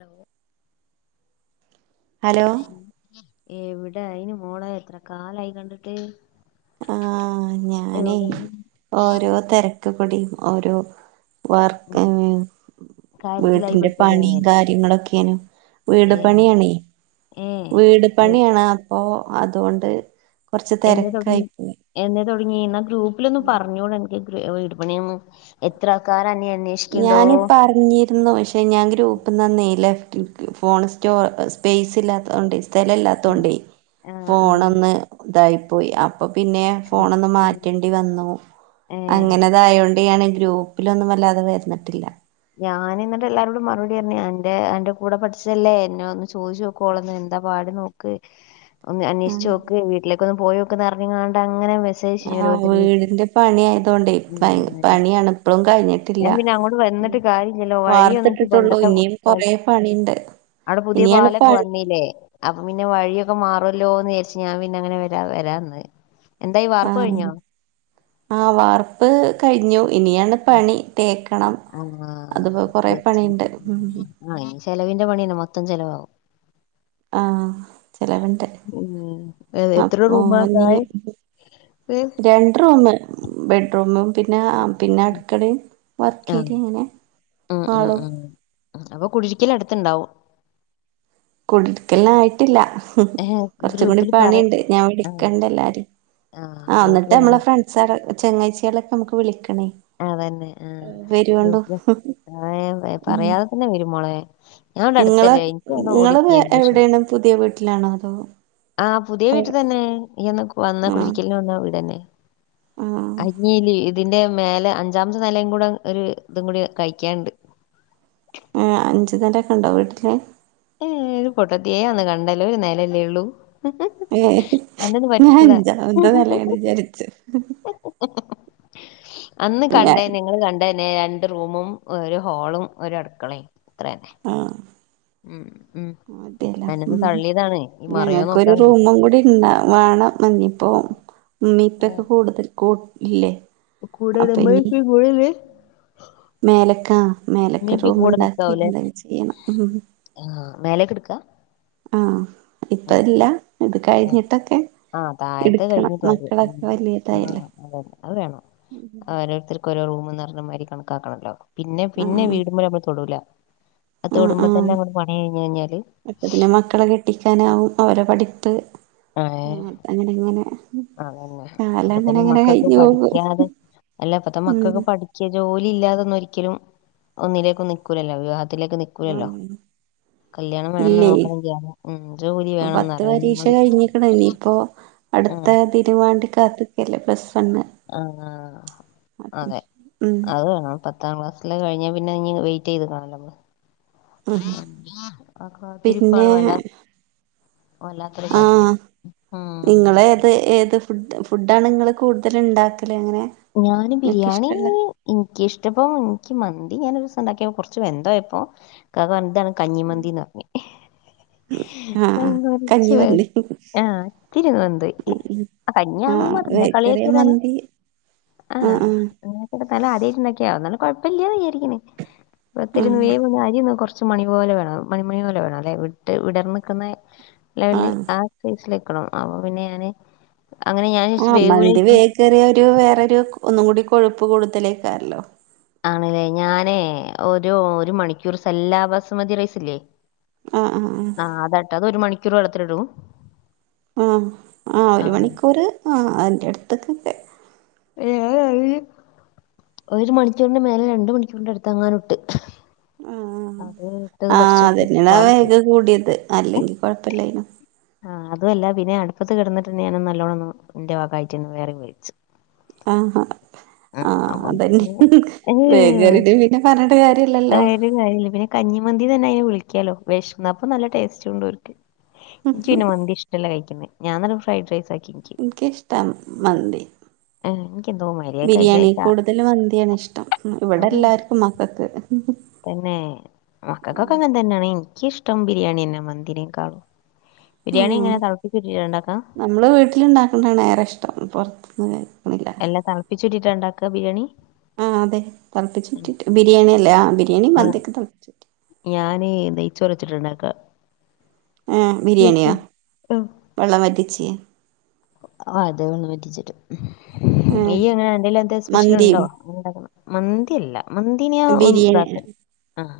Hello hello എവിടെ അയിന് മോളെ എത്ര കാലായി കണ്ടിട്ട് ആ ഞാനേ എവിടെ ഓരോ തിരക്ക് കുടിയും ഓരോ വർ കാര്യത്തിലായി വീട്ടിന്റെ പെട്ടില്ലേ പണിയും കാര്യങ്ങളൊക്കെനും വീട് ഏ പണിയണെ ഏ വീട് എ- പണിയാണ് അപ്പൊ അതുകൊണ്ട് കൊറച്ച് തിരക്കായി പോയി ഏ ന്ന ഗ്രൂപ്പിലൊന്ന് പറഞ്ഞൂടെ അനക്ക് വീട് പണിയാന്ന് എത്ര ആൾക്കാര അന്നെ അന്വേഷിക്കണ്ടോ ഞാൻ പറഞ്ഞിരുന്നു പക്ഷെ ഞാൻ ഗ്രൂപ്പ്ന്ന് അന്നെ ലെഫ് ഫോൺ സ്റ്റോ സ്പേസ് ഇല്ലാത്തൊണ്ട് ഉം. ലല്ലാത്തോണ്ടേയ് ആ ആ ഫോൺ ഒന്ന് ഇതായി പോയി അപ്പൊ പിന്നെ ഉം, ഫോണ് ഒന്ന് ഉം. മാറ്റേണ്ടി വന്നു ഏ അങ്ങനെതായോണ്ടാണ് ഗ്രൂപ്പിലൊന്നും വല്ലാതെ വരന്നിട്ടില്ല ഞാന് എന്നിട്ടെല്ലാരോടും മറുപടി പറഞ്ഞു അന്റെ അന്റെ കൂടെ പഠിച്ചതല്ലേ എന്നെ ഒന്ന് ചോദിച്ചു നോക്കോ ഓള് എന്താ പാട് നോക്ക് അന്വേഷിച്ചു ആഹ് നോക്ക് വീട്ടിലേക്കൊന്ന് പോയി നോക്ക് അറിഞ് [unintelligible] ആഹ വീടിന്റെ പണി ആയതൊണ്ടേ പ ഓരോരുത്തര് പണിയാണ് ഇപ്പഴും കഴിഞ്ഞിട്ട് ഇല്ല ഞാൻ പിന്നെ അങ്ങോട്ട് വന്നിട്ട് കാര്യമില്ലല്ലോ വഴിയൊന്നും എനിക്ക് വാർത്തിട്ടിട്ടൊള്ളൂ പണ്ടത്തെ പോ- ഇനിയും കൊറേ പോലത്തെ പണിയുണ്ട് അവിടെ പുതിയ പാലൊക്കെ വന്നില്ലേ അപ്പം പിന്നെ വഴിയൊക്കെ മാറല്ലോന്ന്ചരിച്ചു ഞാൻ പിന്നെ അങ്ങനെ വരാ വരാന്ന് എന്തായി ആ വാർപ്പ് കഴിഞ്ഞോ ആ വാർപ്പ് കഴിഞ്ഞു ഇനിയാണ് പണി തേക്ക് ആ [unintelligible] ഉം ചെലവിന്റെ പണി തന്നെ മൊത്തം ചെലവാകും ആഹ് ചെലവുണ്ട് ഉം എത്ര അപ്പൊ റൂമാ നീ താഴെ രണ്ട് റൂമ് ബെഡ്റൂമും പിന്ന പിന്ന ഉം. അടുക്കളേം ആ വർക്കേരിയേം അങ്ങനെ ഉം, ഉം, ഹാളും ഉം. [unintelligible] അടുത്തുണ്ടാവും കുടുക്കല്ലായിട്ടില്ല കൊർച്ച്‌ കൂടി ഗ്രൂപ്പിൽ പറ പണിയിണ്ട് ഞാ വിളിക്കണ്ടെല്ലാരേം ആ ഗ്രൂപ്പിൽ ന്നിട്ട് എന്നാ നമ്മളെ ഫ്രണ്സ്സാളെ ചെങ്ങാഴ്ച്ചാളെക്കെ നമ്മക്ക് അതന്നെ ആ വരുവോണ്ടു [unintelligible] ഉം പറയാതെ തന്നെ വരും മോളെ ഞാൻ ഇവിടെ നിങ്ങള് അടുത്തല്ലേ എനിക്ക് അവിടെ നിങ്ങള് ഓടിത്തിയായിരുന്നു പക്ഷെ എവിടെയാണ് പുതിയ വീട്ടിലാണോ അതോ ആ പുതിയ പഴ വീട്ടിൽ തന്നെ അന്ന് ഇയ്യ് അന്ന് വന്ന ആഹ് കുടിട്ക്കൽന് വന്ന വീടന്നെ ആഹ് [unintelligible] ഇതിന്റെ മേലെ അഞ്ചാമ്ത്തെ നെലേം കൂടെ ഒരു ഇതും കൂടി കൈകായ്ണ്ട് ആ അഞ്ചുനെലയ്കൊണ്ടോ വീട്ടില് ഏ ഒരു പൊട്ടത്തിയേ അന്ന് കണ്ടല്ലെ ഒരു നെലയല്ലെ ഒള്ളൂ ഏഹ് ഞാ അഞ്ചാമത്തെ നെലയാണ് വിചാര്ച്ച്. അന്ന് കണ്ടെന്നെ ഇങ്ങള് കണ്ടെനെ രണ്ട് റൂമും ഒരു ഹോളും ഒര് അട്ക്കളേം. അത്രേന്നെ. ഉം. മതിയല്ലാ അന്നൊന്ന് ഉം. തള്ളിയതാണ് ഈ മറയോ ഞങ്ങക്കൊരു നോക്കാൻ വേണ്ടിട്ട് റൂമും കൂടി ഇണ്ടാ വാണം ഇഞ്ഞിപ്പോ ഇമ്മീ ഇപ്പെക്കെ കൂടുതല് കൂട്ട് ഇല്ലേ. കൂടെല്ലെ അപ്പൊ ഇമ്മീം ഇനി ഇപ്പിം കൂടല്ലെ. മേലക്കാ മേലക്കൊരു റൂമുണ്ടാക്കി എന്തെങ്കിം ചെയ്യണം. ആഹ് മേലേക്ക് എടുക്കാ ആഹ് ഉം ഇപ്പല്ല. ഉം ഇത് ആഹ് കൈഞ്ഞിട്ടൊക്കെ. ആഹ് തായത്തെ കൈഞ്ഞിട്ടാതി. ഉം ആ വലിയതായല്ലേ അതെ അയ് വേണം. ഓരോര്ത്തർക്കും ഓരോ റൂമ് ന്നർഞ്ഞമായ്രി കണക്കാക്കണല്ലോ. പിന്നെ പിന്നെ ആഹ് വീടുമ്മല് നമ്മള് തൊടൂല. അത് ആഹ് തൊടുമ്പോ തന്നെ ആഹ് അങ്ങോട്ട് പണി കഴിഞ്ഞ് കഴിഞ്ഞാല് അപ്പത്തിന് മക്കളെ കെട്ടിക്കാനാവും. അവരെ പഠിപ്പ് അങ്ങനങ്ങനെ. അങ്ങന്നെ. അപ്പ പിന്നെ മക്കക്ക് പോകും പഠിക്കാതെ അല്ലപ്പത്തെ ഉം മക്കക്ക് പഠിക്ക ജോലി ഇല്ലാതൊന്നു ഒരിക്കലും ഒന്നിലേക്ക് നിക്കൂലല്ലോ. വിവാഹ ത്തിലേക്ക് നിക്കൂലല്ലോ? ഉം കല്യാണം വേണന്ന് ഇല്ലേ നോക്കണങ്കി ഉം ജോലി ഇപ്പൊ പത്ത് വേണന്നറിയും പരീക്ഷ കഴിഞ്ഞിക്കണ് ഇനിയിപ്പോ അടുത്ത തിരുവാണ്ടി കാത്ത്ക്കല്ലേ ബസ് ആ അതെ അഡ്മിഷൻ. ഉം അത് വേണം പത്ത് പത്താം ക്ലാസിലെ കഴിഞ്ഞാ പിന്നെ ഇനി വെയിറ്റ് ചെയ്ത് നിക്കണോലെ നമ്മള് ഉം [inaudible] ആ പിന്നെ കാത്തിരിപ്പാണ് വല്ലാത്ത - ഓ വല്ലാത്തൊരു ആഹ് കാത്തിര്പ്പ് ആഹ് നിങ്ങള് ഉം ഏത് ഏത് ഫുഡ് ഫുഡാണ് ഇങ്ങള് കൂടുതല് ഇണ്ടാക്- ഞാന് ബിരിയാണി എനിക്ക് ഇഷ്ട്ടം ഇപ്പൊ മന്ത - ഇത് ഞാനൊരുദെവസം ഒണ്ടാക്കിയപ്പോൾ കൊറച്ച് വെന്ത്‌ പോയപ്പൊ ഇക്കാക്ക പറഞ്ഞു ഇതാണ് കഞ്ഞിമന്തിന്ന് പറഞ് ആഹ് ആ ആഹ് കൊ [unintelligible] റച് വെ കഞ്ഞിമന്തി ആ ഇത്തിരി വെന്ത്പോയ്‌ ആ കഞ്ഞി ആന്നാ ആഹ് പറഞ്ഞെ ബേക്കറി കളിയാക്കിയ്താണോ മന്തി ആ ആഹ് ആഹ് [unintelligible] ആദ്യയ്ട്ടിണ്ടാക്കിയാ എന്നാലും കൊഴ്പ്പില്ല്യന്ന് വിയാരിക്ക്ന്ന് ഒത്തിരിന്ന് ആഹ് വേവ്ഒന്നു അരിയൊന്ന് കൊറ്ച്ച് മണി പോലെ വേണം മണിമണി പോലെവിട്ട് വിടർനിക്കുന്നെ ലെവല് ആഹ് ആ സയിസിലിക്കണം അപ്പ പിന്നെ ഞാന്- അങ്ങനെ ഞാൻ ആ വിചാരിച്ച് മന്തി വേവൂലായിരിക്കും ബേക്കേറിയ ഒരു വേറൊരു ഒന്നും കൂടി കൊഴുപ്പ് കൂടുതലേക്കാര്ല്ലോ ആണില്ലേ ഞാനേ ഒരു ഒരു മണിക്കൂറ് സെല്ലാ ബസുമതി റൈസില്ലേ ആഹ് ആഹ് ആ - ആ അതാട്ടോ അതൊരു മണിക്കൂറ് വെള്ളത്തിലിടും ആ ഹ് ആ ഒരു മണിക്കൂറ് ആ അതിന്റെട്ത്തക്കൊക്കെ അതെ [unintelligible] ഒരു മണിക്കുറിനു മേലെ രണ്ട് മണിക്കൂറിന്റ അടുതങ്ങാണ്ട് ഒണ്ട് ആ അത് തന്നെയാണ് പാളിപ്പോയി. വേഗ് കൂടിയത് അല്ലെങ്കി കൊഴപ്പല്ലേയ്ന്നു ആ അതുയല്ല പിന്നെ അടുപ്പത്ത് കെടന്നിട്ട്ണ്ടങ്കി ഞാനൊന്ന് നല്ലോണൊന്ന് ന്റെ ഭഗയി [unintelligible] ട്ട്ന്ന് വേറേം വേയ്ച്ചും ആഹ ഹാ ആ അപ്പം അതന്നെ പിന്നെ ഹ് ഹ് വേഗ് ഏഹ്, കേട്ടിട്ട് പിന്നെ പറഞ്ഞിട്ട് ആ, കാര്യല്ലല്ലോ ഒരു കാര്യല്ല. പിന്നെ കഞ്ഞിമന്തി തന്നെ അയിനെ വിളിക്കലോ വിശന്നപ്പൊ നല്ല ടേസ്റ്റ്ണ്ട് ഓല്ക്ക് എനിക്ക് പിന്നെ മന്തി ഇഷ്ടല്ല കഴിക്ക്‌ന്നെ ഞാന് തന്നെ ഫ്രൈഡ്രൈസ് ആക്കി എനിക്ക് ഇഷ്ട്ടം മന്തി ഏഹ് എനിക്കെന്തോ മാതിരി. അത് കഴിക്കാൻ ബിരിയാണി വെച്ചാ കൂടുതലും മന്തി ആണ് ഇഷ്ടം. ഇവിടെ എല്ലാർക്കും മക്കക്ക് തന്നേ മക്കക്കൊക്കെ അങ്ങെൻ തന്നേണ്. എനിക്കിഷ്ടം ബിരിയാണിന്നെ മന്തീനെക്കാളും ഉം നമ്മള് വീട്ടിലിണ്ടാക്കണതാണ് ഏറെ ഇഷ്ടം പൊറത്തുന്ന് എല്ല തെളപ്പിച്ചൂറ്റീട്ട എണ്ടാക്കാ ബിരിയാണി. ആഹ് അതെ ഉം. തെളപ്പിച്ചൂറ്റീട്ട് ബിരിയാണി അല്ലേ ആഹ് ബിരിയാണീം മന്തിക്കെ തെളപ്പിച്ചൂറ്റി നെയ് നെയ്ച്ചോറ് വെച്ചിട്ടാ ഇണ്ടാക്കാ ആഹ് ബിരിയാണിയാ വെള്ളം വറ്റിച്ച് ആഹ് അത് വെള്ളം വറ്റിച്ചിട്ട്. ഏ ഇയ്യ് എങ്ങനേ എന്തേലും എന്ത് മന്തിയും സ്പെഷ്യലിണ്ടോ എങ്ങനെണ്ടാക്കിന്നെ. മന്തിയല്ല. മന്തിനാ ഉം ബിരിയാണി ഇതാക്കും ആഹ്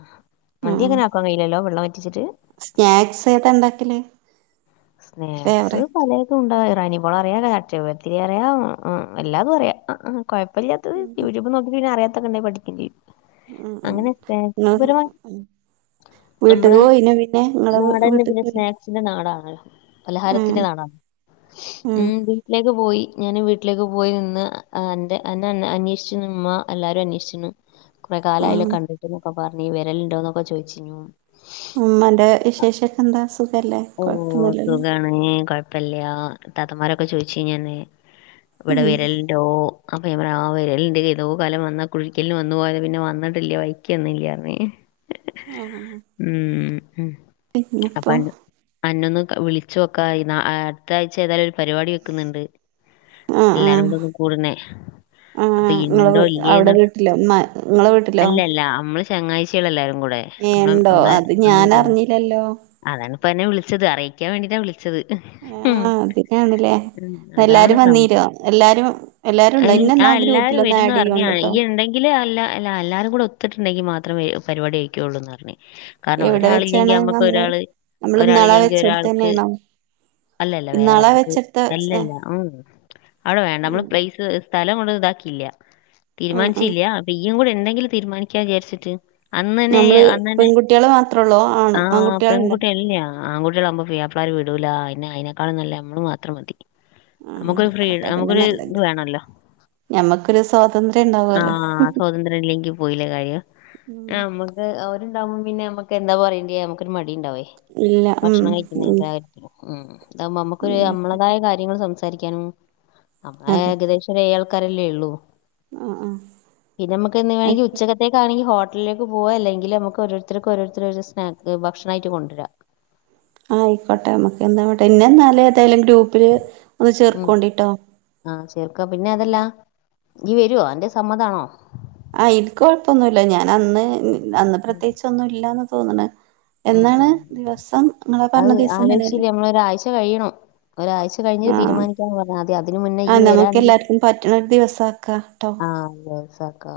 ആ മന്തി അങ്ങനെ ആക്കാൻ കഴിയില്ലല്ലൊ വെള്ളം വറ്റിച്ചിട്ട് സ്നാക്സ് ഏതാ ഇണ്ടാക്കല് സ്നാക്സ് പലതുണ്ടാ [unintelligible] ചട്ടിപത്തിരി അറിയാ അഹ് ആഹ് എല്ലാതും അറിയാ അഹ് ആഹ് കൊഴപ്പില്ലാത്തത് ഉം യൂട്യൂബ് നോക്കിട്ട് പിന്നറിയാ ത്തതെണ്ടങ്കിൽ പഠിക്കും ചെയ്യും ഉം അങ്ങനെ സ്നാക്സ് നിങ്ങള് പരമായ് വീട്ടിക്ക് ഞമ്മളെ പോയിനോ പിന്നെ നിങ്ങളെ നാടന്നെ വീട്ടിക്ക് പിന്നെ പോയി സ്നാക്സിന്റെ നാടാണല്ലോ ആ പലഹാരത്തിന്റെ നാടാണ് ആ ഉം വീട്ടിലേക്ക് പോയി ഞാന് വീട്ടിലേക്ക് പോയിനിന്ന് അഹ് അന്റെ അന്റന്നെ അന്വേഷിച്ചുമ്മ എല്ലാരും അന്വേഷിച്ചണ് കൊറെ ആ കാലായ്ലെ കണ്ട്ട്ട്ന്നൊക്കെ പറഞ്ഞ് വെരലിണ്ടോന്നൊക്കെ ചോയ്ച്ചിഞ്ഞു ഉമ്മാന്റെ വിശേഷക്കെ എന്താ സുഖല്ലേ ഓ കൊഴപ്പൊന്നുല്ല സുഖാണ് കൊഴപ്പില്ല്യാ ഇത്താത്തമാരൊക്കെ ചോയ്ച്ചീനു അന്നേ ഇവട ഉം വെരലിണ്ടോ അപ്പ ഞാൻപറഞ്ഞു ആഹ് വരലിണ്ട് ഏതോ കാലം വന്നാ കുടീരിക്കൽന് വന്നു പോയതാ പിന്നെ വന്നിട്ടില്ല വഴിക്ക് വന്നില്ല്യാന്ന് ആ ഉം ഉം അപ്പ പിന്നെപ്പോ അന്ന അന്നൊന്ന് വിളിച്ചോക്കാ ‌ അയ് ആഹ് അട്ത്തായ്ച്ച ഏതായാലും ഒരു പരിപാടി വെക്ക്ന്നിണ്ട്. ആ ആ എല്ലാരുംകുടെ ഒന്ന് കൂടണെ ആഹ് അപ്പൊ ഇങ്ങളെ ഇണ്ടോ വീ അവിടെ ഇല്ല്യേന്നെള്ള വീട്ടിലോ ഉമ്മ ഇങ്ങളെ വീട്ടിലോ അല്ലെല്ലാ അമ്മള് ചെങ്ങായിച്ചേളെല്ലാരും കുടെ ഏഹ് മ്മള് ഇണ്ടോ മ്മള് അത് മ്മള് ഞാൻ ഗാങ് അറിഞ്ഞില്ലല്ലോ അതാണ്പ്പന്നെ വിളിച്ചത് അറിയിക്കാൻ വേണ്ടിട്ടാ വിളി ച്ചത് ആഹ് അതിനാണ്ല്ലേ അതാണ് എല്ലാരും വന്നീരോ സംഭവം എല്ലാരും എല്ലാരും ഉണ്ടോ അയിൽ ഉം ഇന്നെന്നാ ആഹ് ആ എല്ലാരും ഗ്രൂപ്പിലൊന്ന് വരുന്ന് ആഡ് പറഞ്ഞാണ് ചെയ്യോണ്ടുട്ടോ ഇയ്യ്ണ്ടെങ്കില് അല്ല ല എല്ലാരും കൂടൊത്ത്ട്ട്ണ്ടെങ്കി മാ ത്രവേ പരിപാട് ക്കൊയെള്ളൂന്നർഞ്ഞ് കാരണം എവിടെ ഒരാള്ല്യെങ്കി വെച്ചാണ് നമ്മക്ക് ഒരാള് ഒരാളില്ലെങ്കി ഒരാൾ ന്നേണോ അല്ലല്ല വേറെ നമ്മക്ക് അല്ലല്ല ഉം ഉം അവിടെ വേണ്ട നമ്മള് ആഹ് പ്ലെയ്സ് സ്ഥലം ങ്ങൊട് ഇതാക്കിയില്ല്യ ആഹ് ആഹ് തീരുമാനിച്ചില്ല്യ അപ്പൊ ഇയ്യും കൂടെ ഇണ്ടെങ്കിൽ തീരുമാനിക്കാ വിചാരിച്ചിട്ട് അന്നനേ നമ്മള് അന്നനെ പെൺകുട്ടികള് മാത്രൊള്ളൂ ആണ് ആഹ് ആൺകുട്ടികളുണ്ടോ പെൺകുട്ടിയല്ല്യ ആകുട്ട്യളാമ്പൊ പുയാപ്പളാര് വിടൂലാ വിന്നെ അയ്നേക്കാളും നല്ലത് നമ്മള് മാത്രം മതി. ആഹ് നമുക്കൊരു ഫ്രീ ആയിക്കോട്ടെ അതന്നെ നമ്മക്കൊരു ത് നല്ലത് വേണല്ലോ ഞമ്മക്കൊരു സ്വാതന്ത്ര്യം ഉണ്ടാവല്ലോ ആഹ് സ്വാതന്ത്രല്ല്യെങ്കി പോയിലേ കാര്യം ഉം നമ്മക്ക് ഓര് ണ്ടാവുമ്പൊ പിന്നെ നമ്മക്ക് എന്താ പറയണ്ടിയെ നമ്മക്കൊരു മടിണ്ടാവേ ഇല്ല ഉം ഭക്ഷണം കഴിക്കുന്ന ഉം എല്ലാ കാര്യത്തിലും ഉം ഇതാവുമ്പ നമ്മക്കൊരു അങ്ങനെ നമ്മളതായ കാര്യങ്ങൾ സംസാരിക്കാനും നമ്മളെ അതെ ഏകദേശര് ഏഴ ക്കാരെല്ലേള്ളൂ ആഹ് ആഹ് പിന്നെ മ്മക്കെന്നെ വേണങ്കി ആയിക്കോട്ടെ ഉച്ചക്കത്തേക്കാണെങ്കി ഹോ ട്ടലിലേക്ക് പോവാ അല്ലെങ്കില് നമ്മക്ക് ഓരോരുത്തര്ക്ക് ഓരോരുത്തര് ഓരോ സ്നാക്ക് ഭക്ഷണായിട്ട് കൊണ്ട്ര ആയിക്കോട്ടെ നമുക്ക് ഇന്നാ ഹോട്ട ഇന്നെന്നാല് ഏതായാലും ഗ്രൂപ്പില് ഒന്ന് ഉം ചേർക്കോണ്ടിട്ടോ ഇജ് വരോ അന്റത് സമ്മതാണോ ആഹ് ഇനിക്ക് കൊഴപ്പൊന്നുല്ല ഞാൻ അന്ന് അന്ന് പ്രത്യേകിച്ച് ഒന്നും ഇല്ലാന്ന് തോന്ന്ണ്. ഉം എന്നാണ് ആം. ദിവസം ഇങ്ങളാ അത് പറഞ്ഞ ദിവസം തന്നെയല്ലേ ആലോയ്ല്ല്യ നമ്മള് ഒരാഴ്ച കഴിയണം ഒരാഴ്ച കഴിഞ്ഞ് ആഹ് തീരുമാനിക്കാന്ന് പറഞ്ഞാദ്യം അതിന് മുന്നേ ആഹ് ഇയ്യ് നമുക്ക് വരാണെങ്ങി എല്ലാർക്കും പറ്റ്ണ ഒരു ദിവസാക്കാ ട്ടോ ആഹ് ആലോയ്ച്ചോക്കാ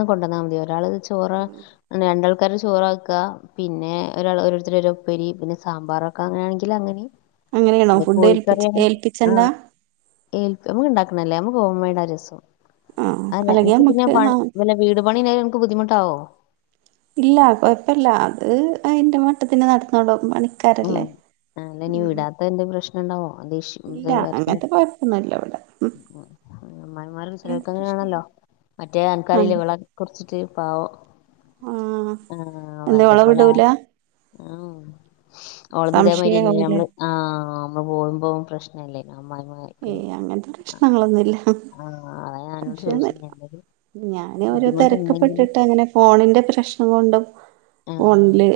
[unintelligible] [unintelligible] കൊണ്ടന്നാ മതി ഒരാള് ചോറ് രണ്ടാൾക്കാര് ചോറാക്ക. പിന്നെ ഒരാൾ ഓരോരുത്തരുപ്പേരി പിന്നെ സാമ്പാറൊക്കെ അങ്ങനെയാണെങ്കിൽ അങ്ങനേം. അങ്ങനെയാണോ [unintelligible] ഫുഡ് കോഴിക്കറി ഏൽപ്പിച്ച് ആണെങ്കിൽ ഏൽപ്പിച്ചണ്ട [unintelligible] [unintelligible] രസം ആഹ് അല്ല അല്ലെങ്കി അനക്ക് പിന്നെ നമ്മക്ക് പണി ആഹ് വല്ല വീട് പണി [unintelligible] അനക്ക് ബുദ്ധിമുട് ട്ടാവോ? ഇല്ല കൊഴപ്പില്ല അത് അതിന്റെ മട്ടത്തിന് നടന്നോളും ഉം പണിക്കാരല്ലേ. ആ അല്ല ഇനി ഉം വിടാത്തന്റെ പ്രശ്നം ഇണ്ടാവോ ഇല്ല അങ്ങനത്തെ കൊഴപ്പൊന്നുല്ല ഇവിടെ ഉം [unintelligible] അമ്മായിമ്മാരും കിട്ടാൻ ചെലർക്കങ്ങനെയാണല്ലോ പ്രശ്നമില്ല മറ്റേ ആനക്കറിയില്ലേ ആഹ് വിളെ കുറിച്ചിട്ട് പാവം. ആഹ് എന്താ ഓള അതേപോലെ വിടൂല. ആ- ആഹ് ഓളത് ഇതെ മാരി ആയിന് സംശയാവൂലേ നമ്മള് ആഹ് നമ്മള് പോകുമ്പോ പ്രശ്നല്ലേ. അമ്മായിമാർക്ക് ഏയ് അങ്ങനത്തെ പ്രശ്നങ്ങളൊന്നുല്ല. അത ഞാനോട് സംശയൊന്നുല്ല ചോദിച്ചെ [unintelligible] ഞാന് ഓരോ തെരക്ക്പ്പെട്ടിട്ട് അങ്ങനെ ഫോണിന്റെ പ്രശ്നം കൊണ്ടും ആഹ് ഫോണില്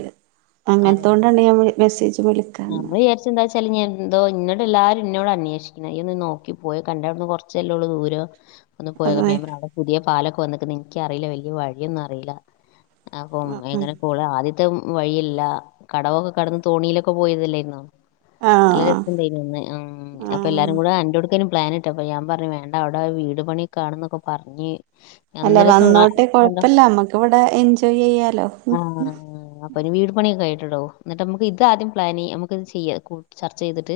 അങ്ങനത്ത കൊണ്ടാണ് ഞാൻ വി മെസ്സേജ് വിളിക്കാന്ന് ഞമ്മള് വിചാരിച്ച് എന്താ വെച്ചാല് ഇനി എന്തോ [unintelligible] എല്ലാരും ന്നോട് അന്വേഷിക്കണ് നീയോന്ന് നോക്കി പോയി കണ്ടവിട്ന്ന് കൊറച്ചല്ലേ ഒള്ളൂ ദൂരോ ഒന്ന് പോയി [unintelligible] അപ്പ അതായി ഞാൻ പറഞ്ഞ് അവിടെ പുതിയ പാലൊക്കെ വന്ന്ക്ക്ന്ന് എനിക്കറിയില്ല വലിയ വഴിയൊന്നും അറിയില്ല. അപ്പം ആഹ് ആഹ് എങ്ങനെ [unintelligible] ആദ്യത്തെ വഴിയില്ല കടവൊക്കെ കടന്ന് തോണിലൊ ക്കെ പോയതല്ലെര്ന്നോ നല്ല ആഹ് രസണ്ടായിരുന്നു ആഹ് അപ്പ എല്ലാരും ആഹ് കൂടെ ആന്റടുക്കുനു പ്ലാനിട്ടപ്പ ഞാൻ പറഞ്ഞു വേണ്ട അവിടെ വീട് പണിക്കെ ആണ്ന്നൊക്കെ പറഞ്ഞ് അല്ല അന്ന് രസം ആ വന്നോട്ടെ കണ്ടോ കൊഴപ്പല്ല, മ്മക്ക് ഇവിടെ എൻജോയ് ചെയ്യാലോ. ആഹ് [unintelligible] വീട് പണിയൊക്കെ കയിട്ടെടോ എന്നിട്ട് നമ്മുക്ക് ഇത് ആദ്യം പ്ലാന് നമുക്ക് ഇത് ചെയ്യ കു ചർച്ച ചെയ്തിട്ട്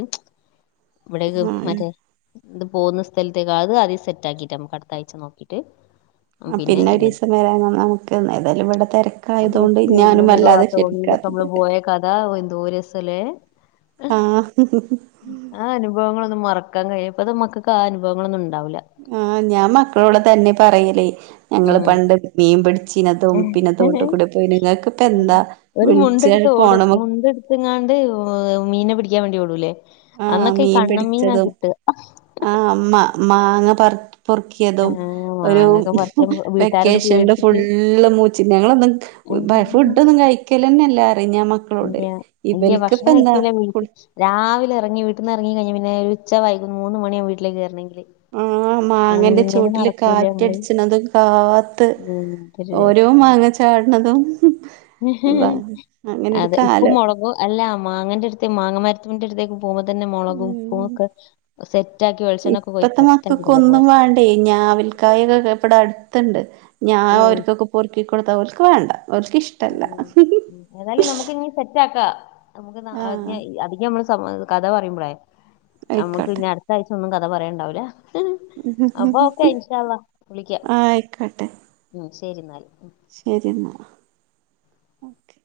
ഇവിടെക്കെ ആഹ് മറ്റേ ഇത് പോകുന്ന സ്ഥലത്തേക്ക് അത് ആദ്യം സെറ്റ് ആക്കിട്ട് നമുക്ക് അടുത്ത ആഴ്ച നോക്കിയിട്ട് ആ പിന്നെ ഒരുസം വര ന നമുക്ക് ഏതായാലും ഇവിടെ തെരക്കായതുകൊണ്ട് ഇ ഞാനും വല്ലാതെ [unintelligible] പ്പൊ ഞമ്മള് പോയ കഥ എന്തോര് സലെ ആഹ് ആ അനുഭവങ്ങ മറക്കാ കയ്യോ ഇപ്പത്തെ മക്കക്ക് ആ അനുഭവങ്ങളൊ ആ ഞാൻ മക്കളോട് തെന്നെ പറയല് ഞങ്ങള് ഉം പണ്ട് മീൻ പിടിച്ചീനതും പിന്നെ തോട്ട് കൂടെ പോയി നിങ്ങൾക്ക് ഇപ്പ എന്താ ഒരു വിളിച്ചാൽ മുണ്ട്ട്ത്തോടും പോണം മുണ്ട്ത്ത്ങ്ങാ മീനെ പിടിക്കാൻ വേണ്ടി ഓടൂല്ലേ അന്നൊക്കെ ഈ കണ്ണൻ മീനാ കിട്ട ആ മ മ മാങ്ങ പ ഏ, പൊറുക്ക്യേതും ഒരു മാങ്ങൊക്കെ പറിക്കാൻ വീട്ടുകാരോട് വെക്കേഷൻല് പേടിച്ചിട്ട് ഫുള്ള് മൂച്ചി ഞങ്ങളൊന്നും ഉം. ഫുഡൊന്നും ക കയ്ക്കെലെന്നെല്ല ഇല്ല ഇല്ല ഭക്ഷണം കഴിക്കൂല എന്താ വീട്ട് രാവിലെ എറങ്ങി വീ ട്ട്ന്ന് എറങ്ങി കയ്ഞ്ഞ പിന്നെ ഒരു ഉച്ച വൈക മൂന്ന് മണിയാവും വീട്ടിലേക്ക് വെരണെങ്കില് അ മാങ്ങന്റെ ചോട്ടില് കാറ്റടിച്ച്ണതും കാത്ത് ഉം, എന്തൊരു ഓരോ മാങ്ങ ചാ ചാട്ണതും അതാണ് അങ്ങനൊരു അത് ഉപ്പും കാലം മൊളകും അല്ല മാങ്ങന്റെട്ത്ത് മാങ്ങ മരത്തിന്റെടുത്തേക്ക് പൊമ്പത്തെന്നെ മൊളകും പ്പു ഉം ഒക്കെ സെറ്റാക്കി വെളിച്ചെണ്ണൊക്കെ പോയി സെറ്റാക്കിറ്റല്ലെ പോവാ അവിൽക്കായ്ണ്ട് ഇവടെ അട്ത്ത്ണ്ട് ഞാൻ ഉം, ഓൽക്കൊക്കെ പൊറുക്കിക്കൊടുത്ത ഓൽക്ക് വാണ്ട [unintelligible] ഏതായാലും നമക്കിനി സെറ്റാക്ക നമുക്ക് ആഹ് [unintelligible] കഥ പറയുമ്പളേ ആയിക്കോട്ടെ ഞമ്മുക്ക്ഞ്ഞി അടുത്താഴ്ചൊന്നും കഥ പറയണ്ടാവൂലേ ഉം അപ്പ ഓക്കെ ഇൻശാ അള്ളാ വിളിക്ക ആഹ് ഉം ശെരി ന്നാല് ശെരി ന്നാ ഓക്കെ